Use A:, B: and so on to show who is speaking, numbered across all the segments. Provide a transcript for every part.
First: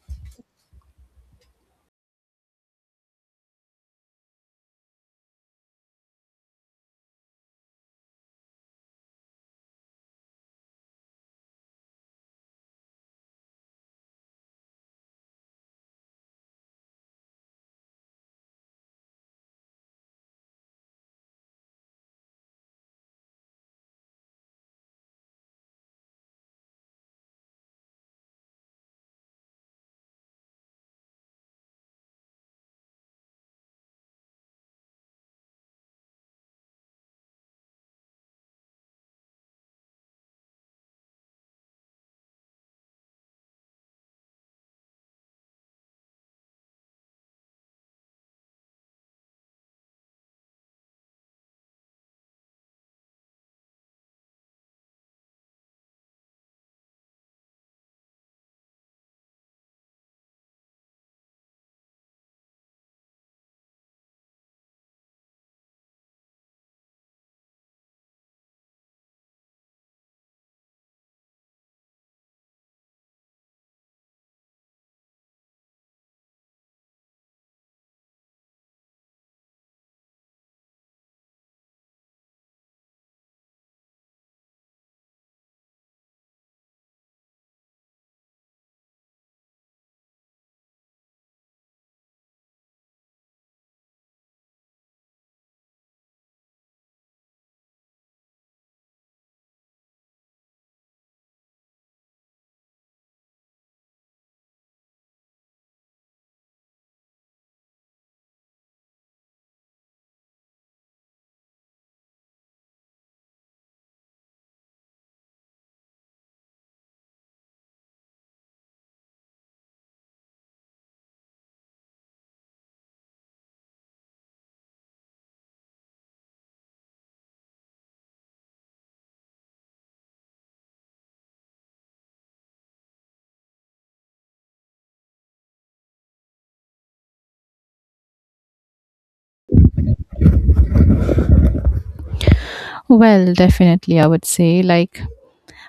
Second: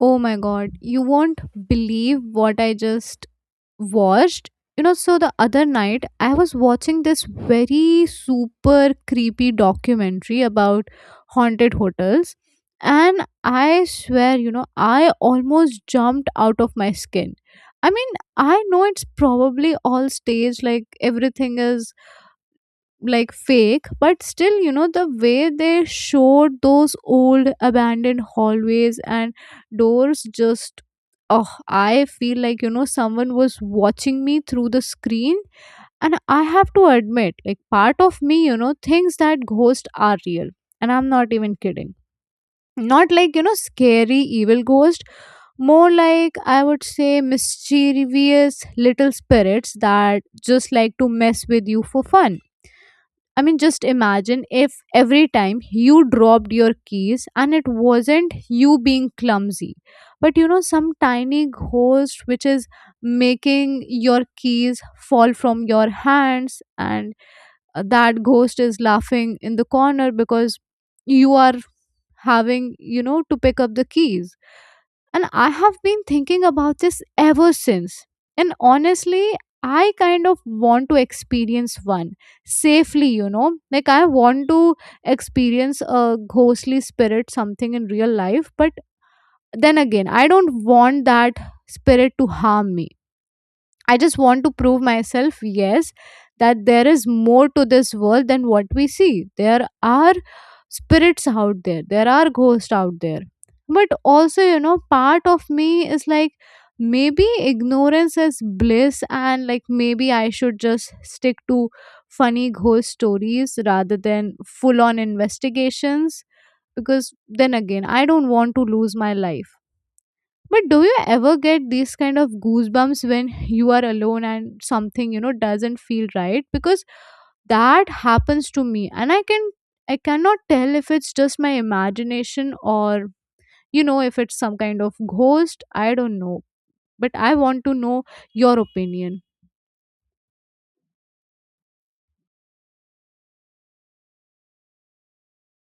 A: Oh my god, you won't believe what I just watched. So the other night I was watching this very super creepy documentary about haunted hotels, and I swear, I almost jumped out of my skin. I mean, I know it's probably all staged, like everything is like fake but still the way they showed those old abandoned hallways and doors just oh I feel like someone was watching me through the screen. And I have to admit, like part of me thinks that ghosts are real, and I'm not even kidding. Not like scary evil ghost, more like I would say mischievous little spirits that just like to mess with you for fun. I mean, just imagine if every time you dropped your keys and it wasn't you being clumsy, but some tiny ghost which is making your keys fall from your hands, and that ghost is laughing in the corner because you are having to pick up the keys. And I have been thinking about this ever since. And honestly, I kind of want to experience one safely, Like, I want to experience a ghostly spirit, something in real life. But then again, I don't want that spirit to harm me. I just want to prove myself, yes, that there is more to this world than what we see. There are spirits out there, there are ghosts out there. But also, part of me is like, maybe ignorance is bliss, and like maybe I should just stick to funny ghost stories rather than full on investigations because then again, I don't want to lose my life. But do you ever get these kind of goosebumps when you are alone and something doesn't feel right? Because that happens to me and I cannot tell if it's just my imagination or if it's some kind of ghost, I don't know. But I want to know your opinion.
B: Well, definitely, I would say. Like,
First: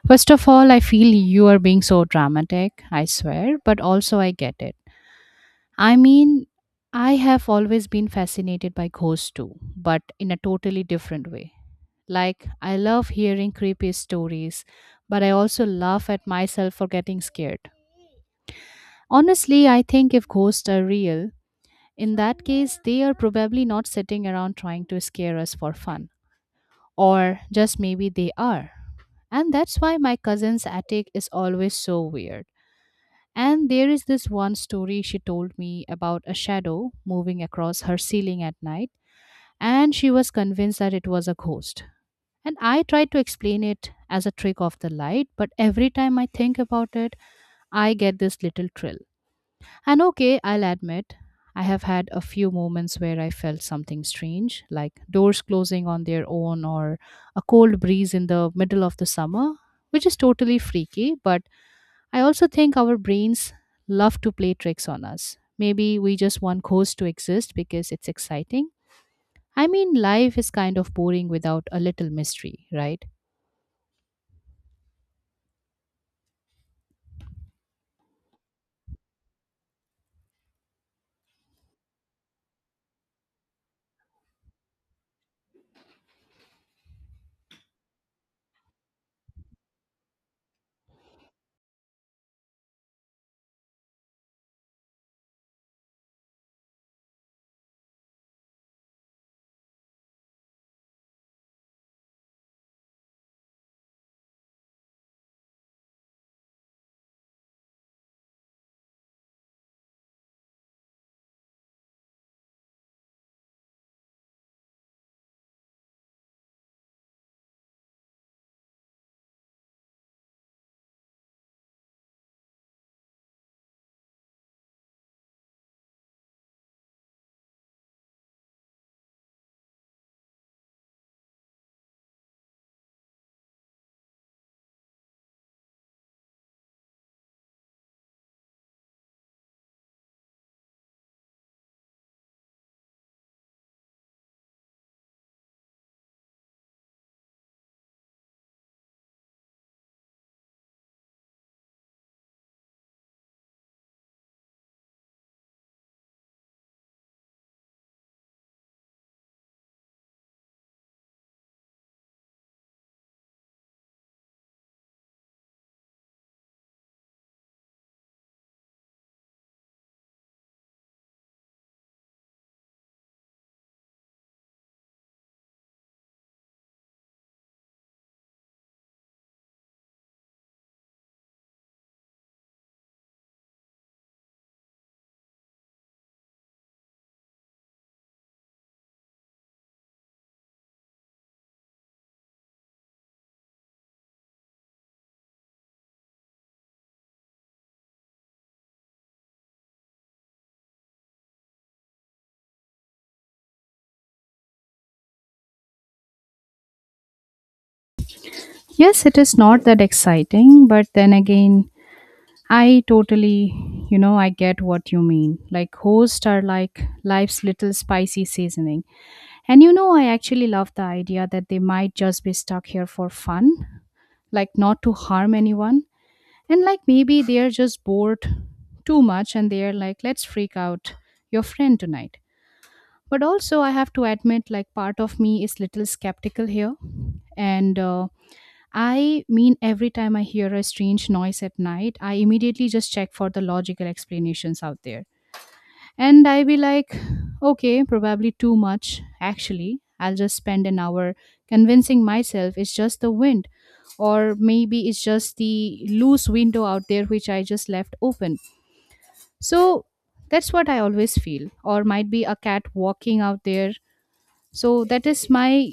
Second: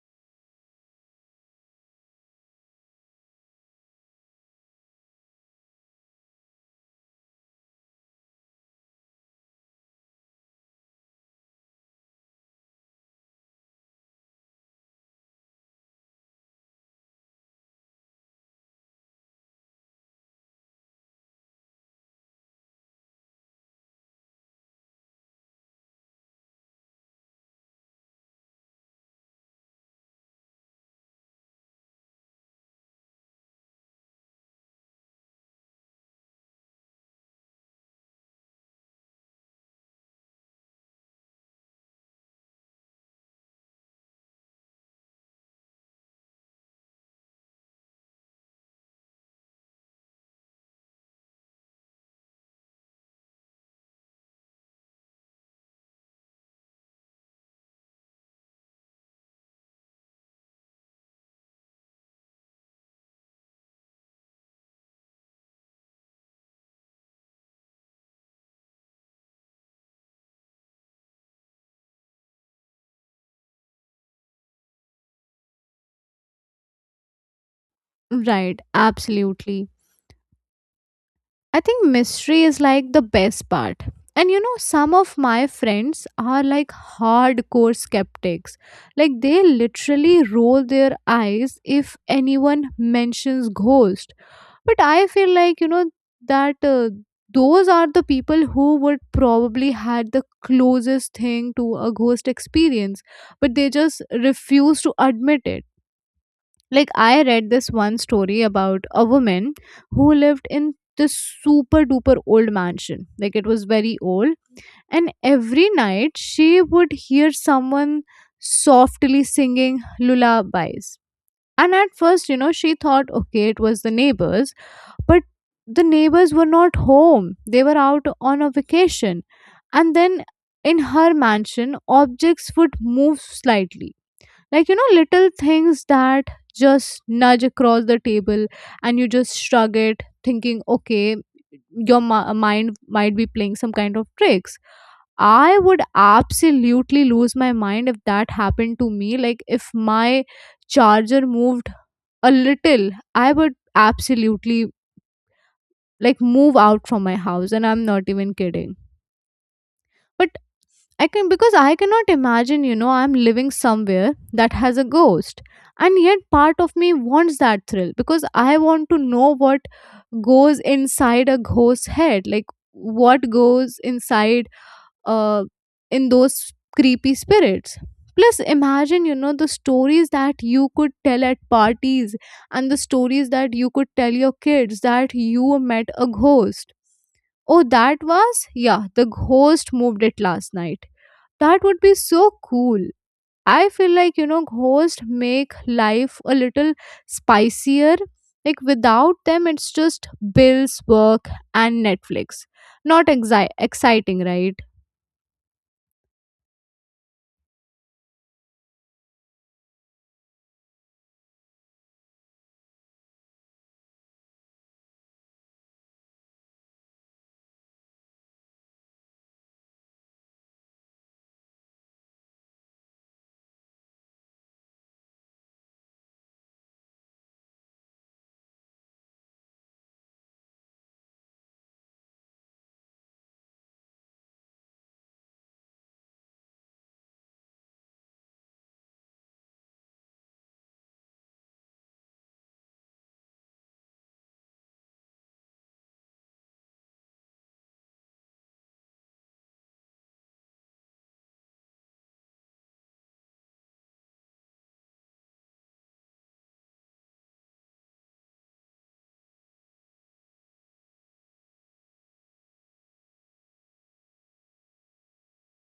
B: first of all, I feel you are being so dramatic, I swear, but also I get it. I mean, I have always been fascinated by ghosts too, but in a totally different way. Like, I love hearing creepy stories, but I also laugh at myself for getting scared. Honestly, I think if ghosts are real, in that case, they are probably not sitting around trying to scare us for fun. Or just maybe they are. And that's why my cousin's attic is always so weird. And there is this one story she told me about a shadow moving across her ceiling at night, and she was convinced that it was a ghost. And I tried to explain it as a trick of the light, but every time I think about it, I get this little thrill. And okay, I'll admit, I have had a few moments where I felt something strange, like doors closing on their own or a cold breeze in the middle of the summer, which is totally freaky. But I also think our brains love to play tricks on us. Maybe we just want ghosts to exist because it's exciting. I mean, life is kind of boring without a little mystery, right?
A: Right, absolutely. I think mystery is like the best part. And some of my friends are like hardcore skeptics. Like they literally roll their eyes if anyone mentions ghost. But I feel like, you know, that those are the people who would probably had the closest thing to a ghost experience, but they just refuse to admit it. Like I read this one story about a woman who lived in this super duper old mansion, like it was very old, and every night she would hear someone softly singing lullabies. And at first she thought okay it was the neighbors, but the neighbors were not home, they were out on a vacation. And then in her mansion objects would move slightly, like, little things that just nudge across the table, and you just shrug it, thinking, okay, your mind might be playing some kind of tricks. I would absolutely lose my mind if that happened to me. Like, if my charger moved a little, I would absolutely like move out from my house, and I'm not even kidding. But I cannot imagine, I'm living somewhere that has a ghost. And yet part of me wants that thrill because I want to know what goes inside a ghost's head. Like what goes inside uh, in those creepy spirits. Plus, imagine, the stories that you could tell at parties and the stories that you could tell your kids that you met a ghost. Oh, that was? Yeah, the ghost moved it last night. That would be so cool. I feel like, ghosts make life a little spicier. Like, without them, it's just bills, work, and Netflix. Not exciting, right?
B: Yes, it is not that exciting, but then again, I totally, you know, I get what you mean. Like, hosts are like life's little spicy seasoning. And you know, I actually love the idea that they might just be stuck here for fun, like, not to harm anyone. And like, maybe they're just bored too much and they're like, let's freak out your friend tonight. But also, I have to admit, like, part of me is little skeptical here. And, I mean, every time I hear a strange noise at night, I immediately just check for the logical explanations out there. And I be like, okay, probably too much. Actually, I'll just spend an hour convincing myself it's just the wind, or maybe it's just the loose window out there which I just left open. So that's what I always feel, or might be a cat walking out there. So that is my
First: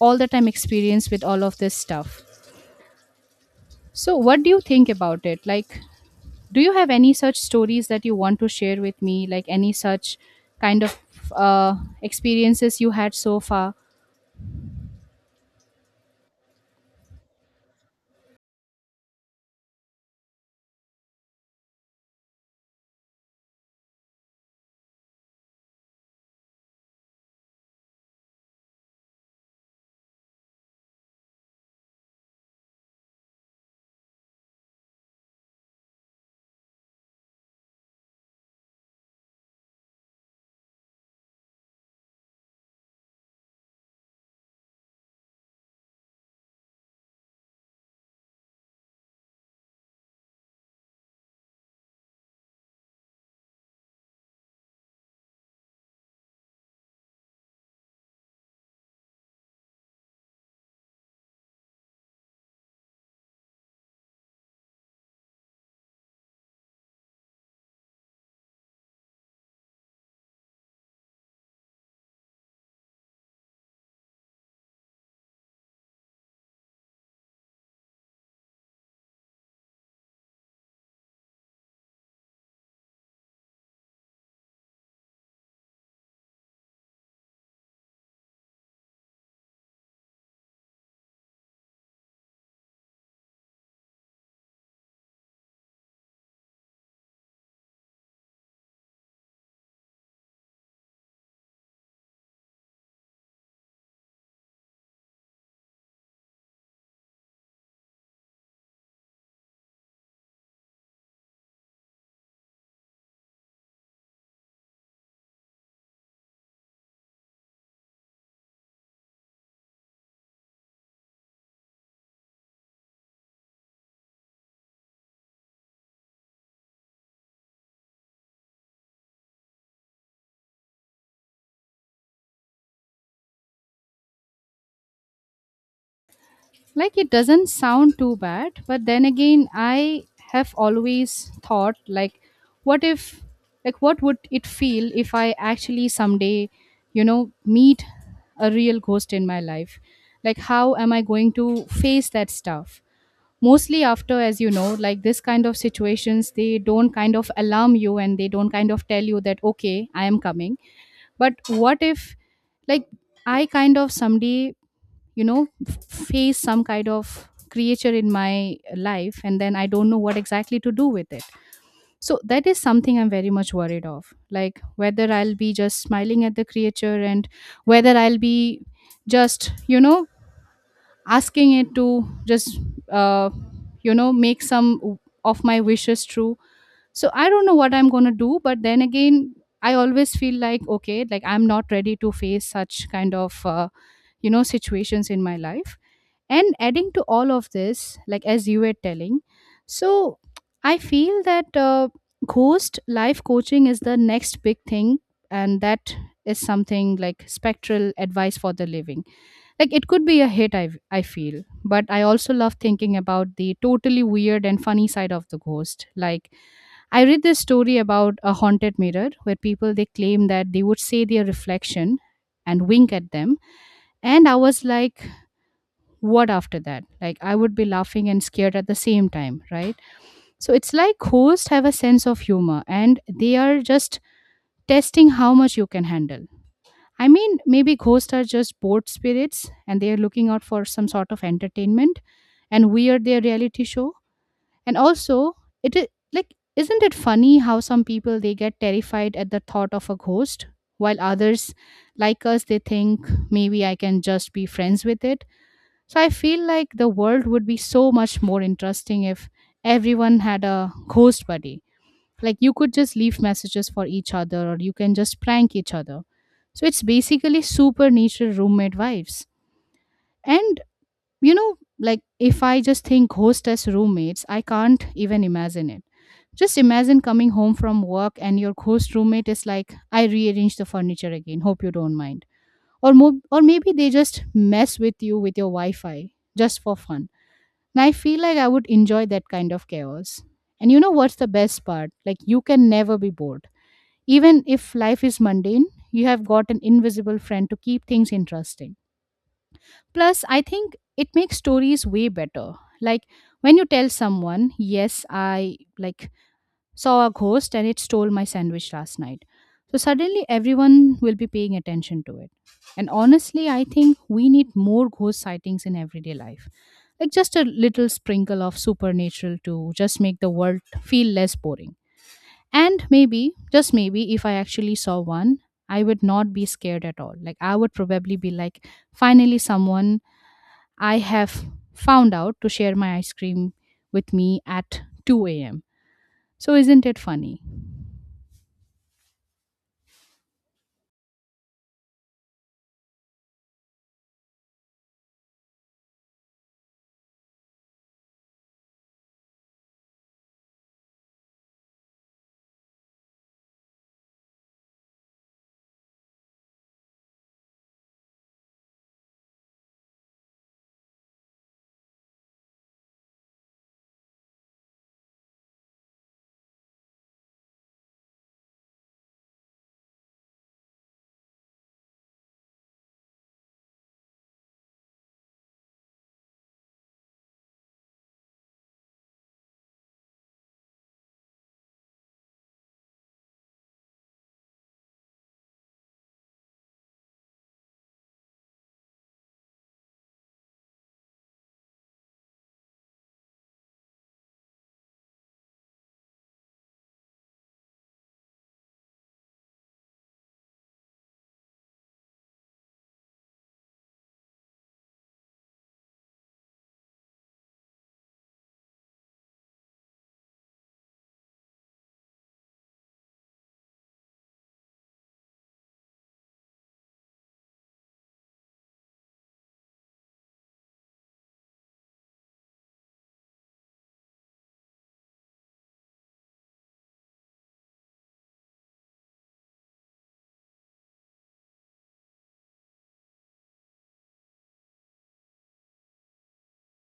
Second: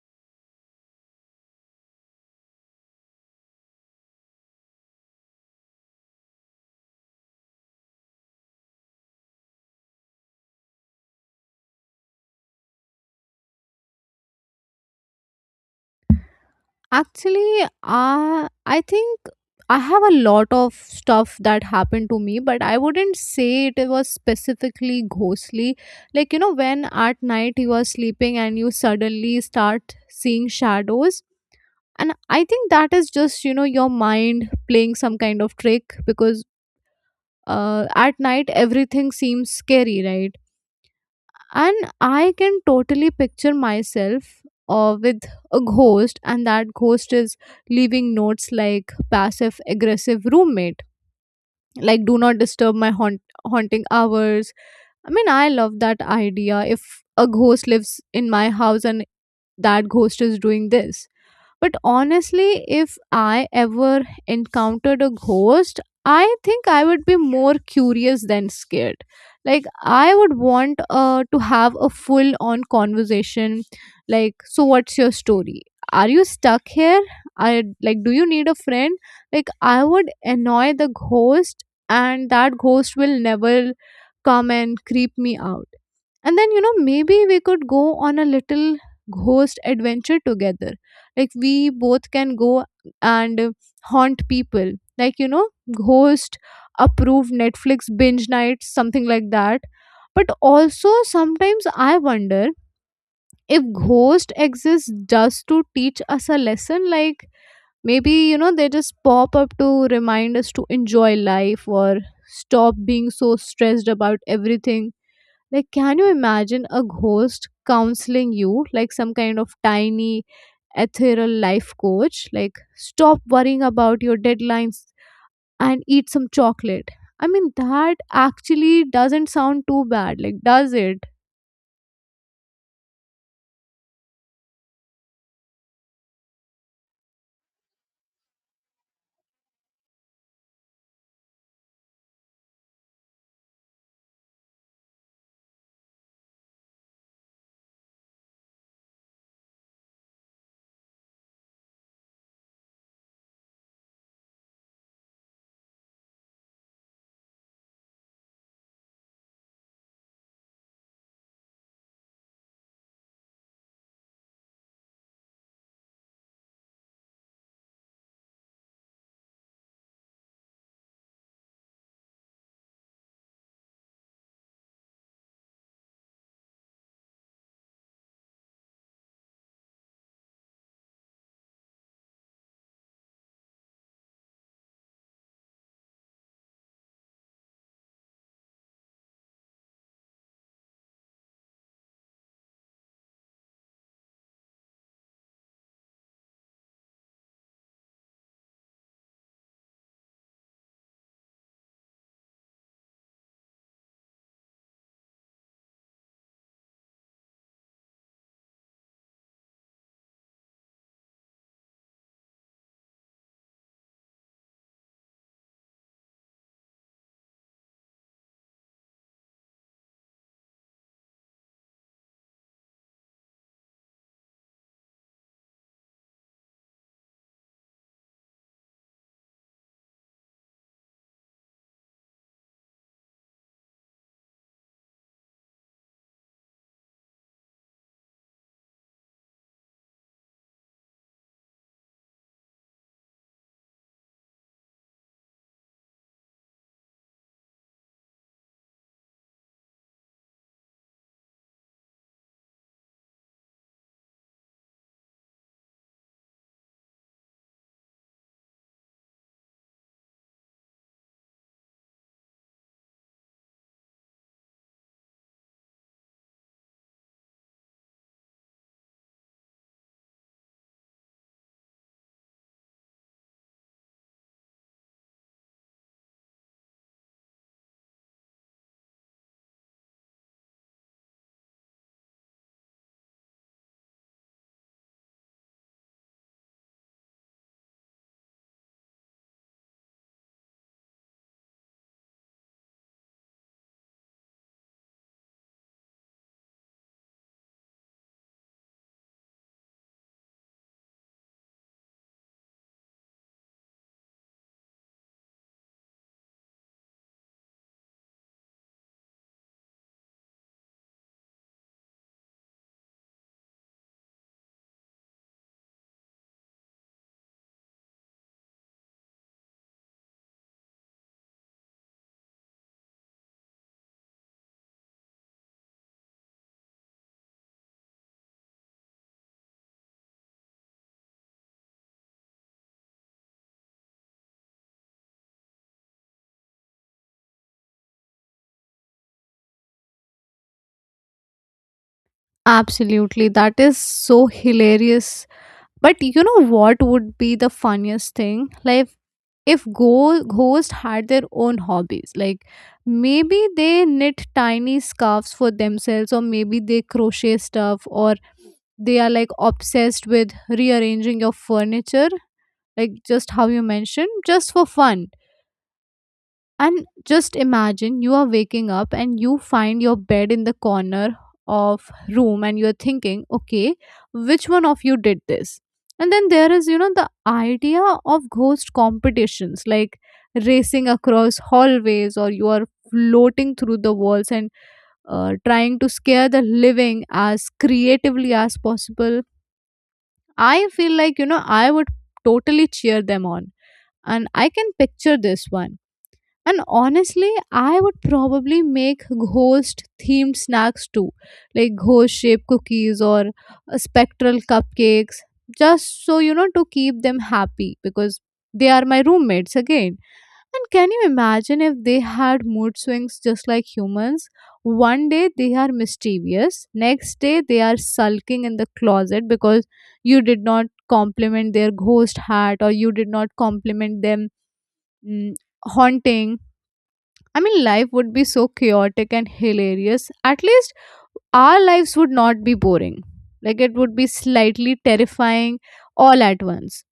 B: all the time experience with all of this stuff. So, what do you think about it? Like, do you have any such stories that you want to share with me like any such kind of uh, experiences you had so far
A: Actually, I think I have a lot of stuff that happened to me, but I wouldn't say it was specifically ghostly. Like, when at night you are sleeping and you suddenly start seeing shadows. And I think that is just, your mind playing some kind of trick because at night everything seems scary, right? And I can totally picture myself with a ghost, and that ghost is leaving notes like passive aggressive roommate, like do not disturb my haunting hours. I mean, I love that idea, if a ghost lives in my house and that ghost is doing this. But honestly, if I ever encountered a ghost, I think I would be more curious than scared. Like, I would want to have a full on conversation. Like, so what's your story? Are you stuck here? I like, do you need a friend? Like, I would annoy the ghost, and that ghost will never come and creep me out. And then, maybe we could go on a little ghost adventure together. Like, we both can go and haunt people. Like, ghost approved Netflix binge nights, something like that. But also, sometimes I wonder if ghost exists just to teach us a lesson. Like, maybe, they just pop up to remind us to enjoy life or stop being so stressed about everything. Like, can you imagine a ghost counseling you, like some kind of tiny ethereal life coach? Like, stop worrying about your deadlines and eat some chocolate. I mean, that actually doesn't sound too bad, like, does it?
B: like it doesn't sound too bad, but then again, I have always thought, like, what if, like, what would it feel if I actually someday, you know, meet a real ghost in my life? Like, how am I going to face that stuff, mostly after, as you know, like this kind of situations they don't kind of alarm you and they don't kind of tell you that okay I am coming. But what if, like, I kind of someday, you know, face some kind of creature in my life, and then I don't know what exactly to do with it? So that is something I'm very much worried of, like whether I'll be just smiling at the creature and whether I'll be just, you know, asking it to just uh, you know make some of my wishes true. So I don't know what I'm going to do, but then again I always feel like okay, like I'm not ready to face such kind of you know situations in my life. And adding to all of this, like as you were telling, so I feel that ghost life coaching is the next big thing, and that is something like spectral advice for the living. Like it could be a hit, i feel. But I also love thinking about the totally weird and funny side of the ghost. Like I read this story about a haunted mirror where people they claim that they would see their reflection and wink at them, and I was like, what after that? Like I would be laughing and scared at the same time, right? So it's like ghosts have a sense of humor and they are just testing how much you can handle. I mean, maybe ghosts are just bored spirits and they are looking out for some sort of entertainment, and we are their reality show. And also, it is like, isn't it funny how some people they get terrified at the thought of a ghost, while others, like us, they think maybe I can just be friends with it. So I feel like the world would be so much more interesting if everyone had a ghost buddy. Like you could just leave messages for each other or you can just prank each other. So it's basically supernatural roommate vibes. And you know, like if I just think host as roommates, I can't even imagine it. Just imagine coming home from work and your ghost roommate is like, I rearranged the furniture again. Hope you don't mind. Or, or maybe they just mess with you with your Wi Fi just for fun. And I feel like I would enjoy that kind of chaos. And you know what's the best part? Like, you can never be bored. Even if life is mundane, you have got an invisible friend to keep things interesting. Plus, I think it makes stories way better. Like when you tell someone, "Yes, I like saw a ghost and it stole my sandwich last night." So suddenly everyone will be paying attention to it. And honestly, I think we need more ghost sightings in everyday life. Like just a little sprinkle of supernatural to just make the world feel less boring. And maybe, just maybe, if I actually saw one, I would not be scared at all. Like, I would probably be like, finally, someone I have found out to share my ice cream with me at 2 a.m. So, isn't it funny?
A: Absolutely. That is so hilarious. But you know what would be the funniest thing? Like if ghosts had their own hobbies, like maybe they knit tiny scarves for themselves, or maybe they crochet stuff, or they are like obsessed with rearranging your furniture, like just how you mentioned, just for fun. And just imagine you are waking up and you find your bed in the corner of room and you're thinking, okay, which one of you did this? And then there is, the idea of ghost competitions like racing across hallways or you are floating through the walls and trying to scare the living as creatively as possible. I feel like, I would totally cheer them on. And I can picture this one, and honestly, I would probably make ghost themed snacks too, like ghost shaped cookies or spectral cupcakes, just so you know to keep them happy because they are my roommates again. And can you imagine if they had mood swings just like humans? One day they are mischievous, next day they are sulking in the closet because you did not compliment their ghost hat or you did not compliment them mm, haunting. I mean, life would be so chaotic and hilarious. At least our lives would not be boring. Like, it would be slightly terrifying all at once.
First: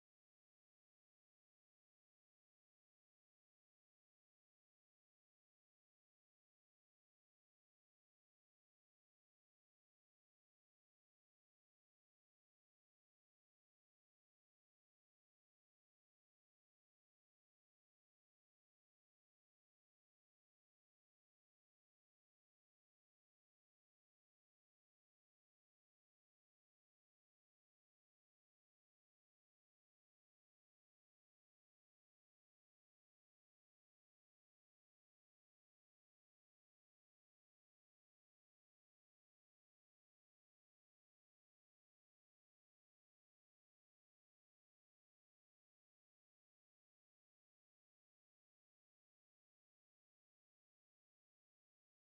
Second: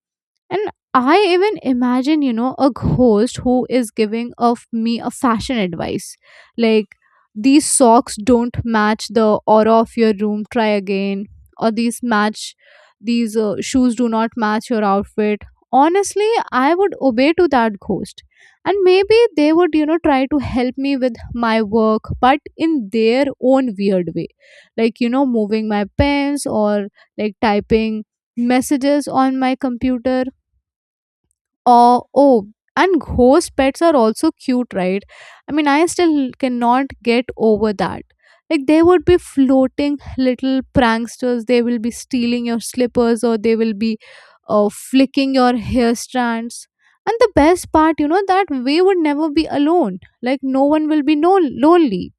A: And I even imagine, a host who is giving of me a fashion advice. Like, these socks don't match the aura of your room, try again. Or these match, these shoes do not match your outfit. Honestly, I would obey to that ghost. And maybe they would, try to help me with my work, but in their own weird way. Like, moving my pens or like typing messages on my computer. uh, oh, and ghost pets are also cute, right? I mean, I still cannot get over that. Like, they would be floating little pranksters. They will be stealing your slippers or they will be flicking your hair strands. And the best part, that we would never be alone. Like, no one will be lonely.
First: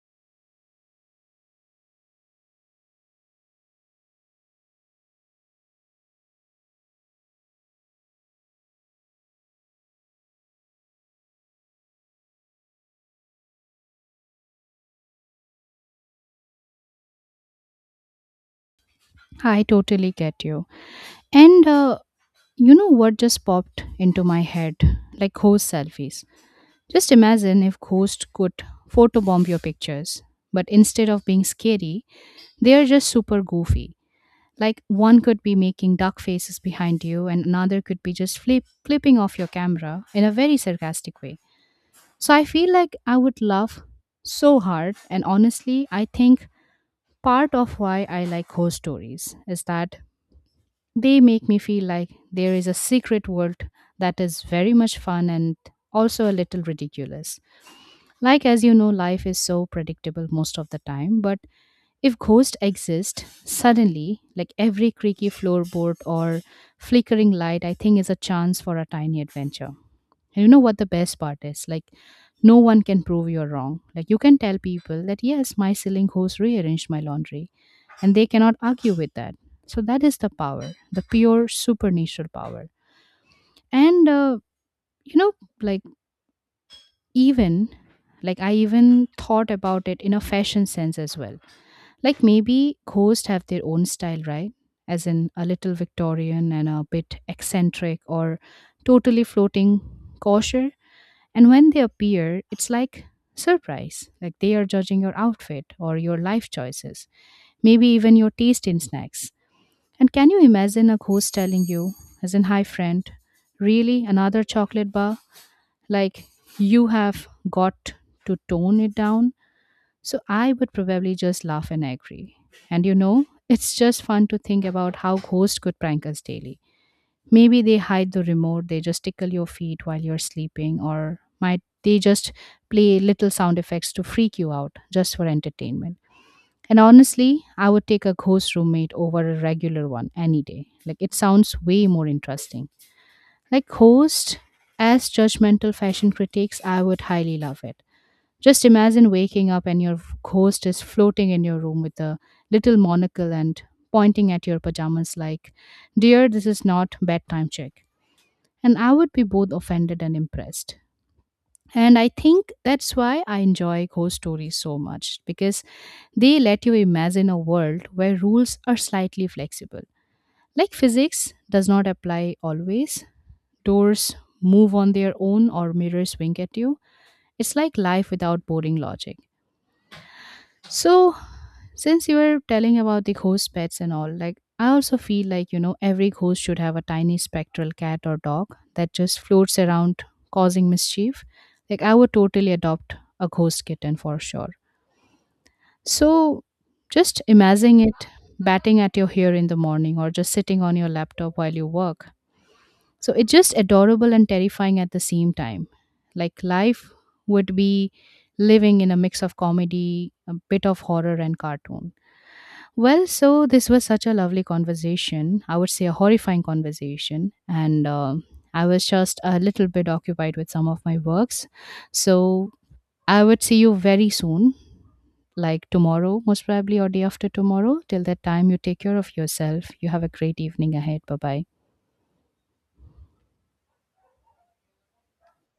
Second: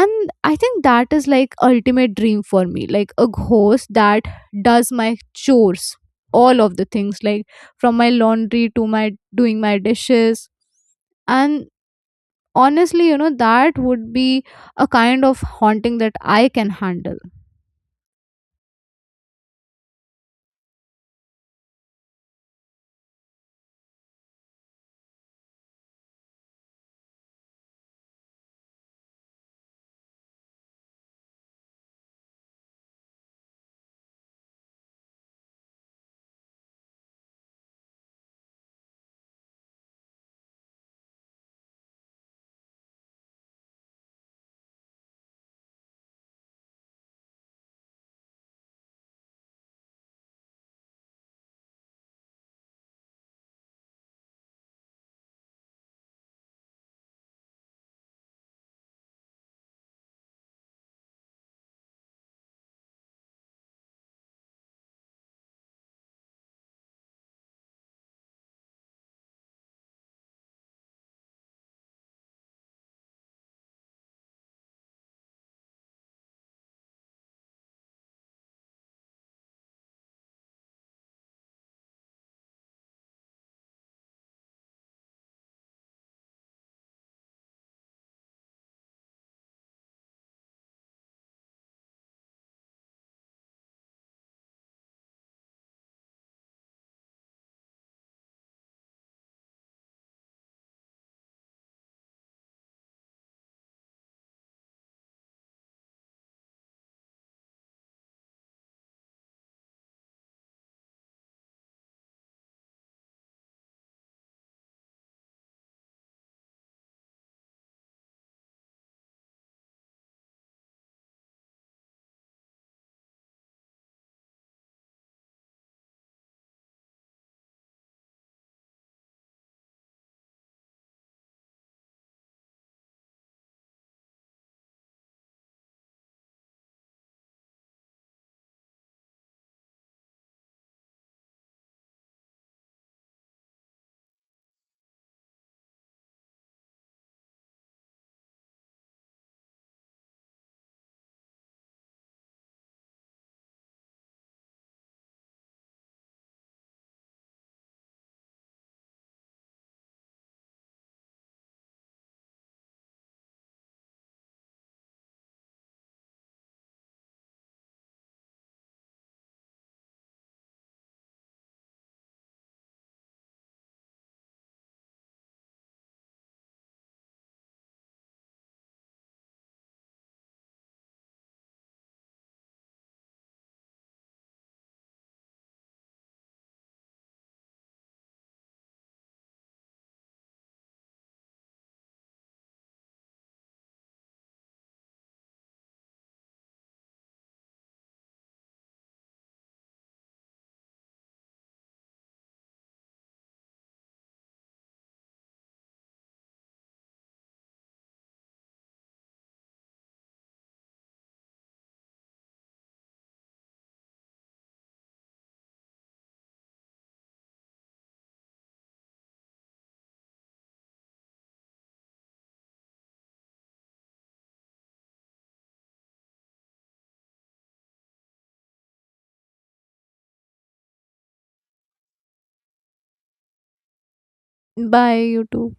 A: And I think that is like ultimate dream for me, like a ghost that does my chores, all of the things, like from my laundry to my doing my dishes. And honestly, that would be a kind of haunting that I can handle.
B: I totally get you. And you know what just popped into my head? Like ghost selfies. Just imagine if ghosts could photobomb your pictures, but instead of being scary, they are just super goofy. Like one could be making duck faces behind you and another could be just flipping off your camera in a very sarcastic way. So I feel like I would love so hard, and honestly I think part of why I like ghost stories is that they make me feel like there is a secret world that is very much fun and also a little ridiculous. Like, as you know, life is so predictable most of the time, but if ghosts exist, suddenly, like every creaky floorboard or flickering light, I think is a chance for a tiny adventure. And you know what the best part is? Like, no one can prove you're wrong. Like, you can tell people that, yes, my ceiling host rearranged my laundry, and they cannot argue with that. So, that is the power, the pure supernatural power. And, you know, like, even, like, I even thought about it in a fashion sense as well. Like maybe ghosts have their own style, right? As in a little Victorian and a bit eccentric or totally floating kosher. And when they appear, it's like surprise. Like they are judging your outfit or your life choices, maybe even your taste in snacks. And can you imagine a ghost telling you, as in, hi friend, really another chocolate bar? Like you have got to tone it down, so I would probably just laugh and agree. And you know, it's just fun to think about how ghosts could prank us daily. Maybe they hide the remote, they just tickle your feet while you're sleeping, or might they just play little sound effects to freak you out just for entertainment. And honestly, I would take a ghost roommate over a regular one any day. Like it sounds way more interesting. Like ghost as judgmental fashion critics, I would highly love it. Just imagine waking up and your ghost is floating in your room with a little monocle and pointing at your pajamas like, Dear, this is not bedtime check. And I would be both offended and impressed. And I think that's why I enjoy ghost stories so much because they let you imagine a world where rules are slightly flexible. Like physics does not apply always, doors move on their own or mirrors wink at you. It's like life without boring logic. So, since you were telling about the ghost pets and all, like I also feel like, you know, every ghost should have a tiny spectral cat or dog that just floats around causing mischief. Like I would totally adopt a ghost kitten for sure. So just imagine it batting at your hair in the morning or just sitting on your laptop while you work. So it's just adorable and terrifying at the same time. Like life would be living in a mix of comedy, a bit of horror and cartoon. Well, so this was such a lovely conversation. I would say a horrifying conversation. And I was just a little bit occupied with some of my works. So I would see you very soon, like tomorrow, most probably, or day after tomorrow. Till that time, you take care of yourself. You have a great evening ahead. Bye bye.
A: Bye, you too.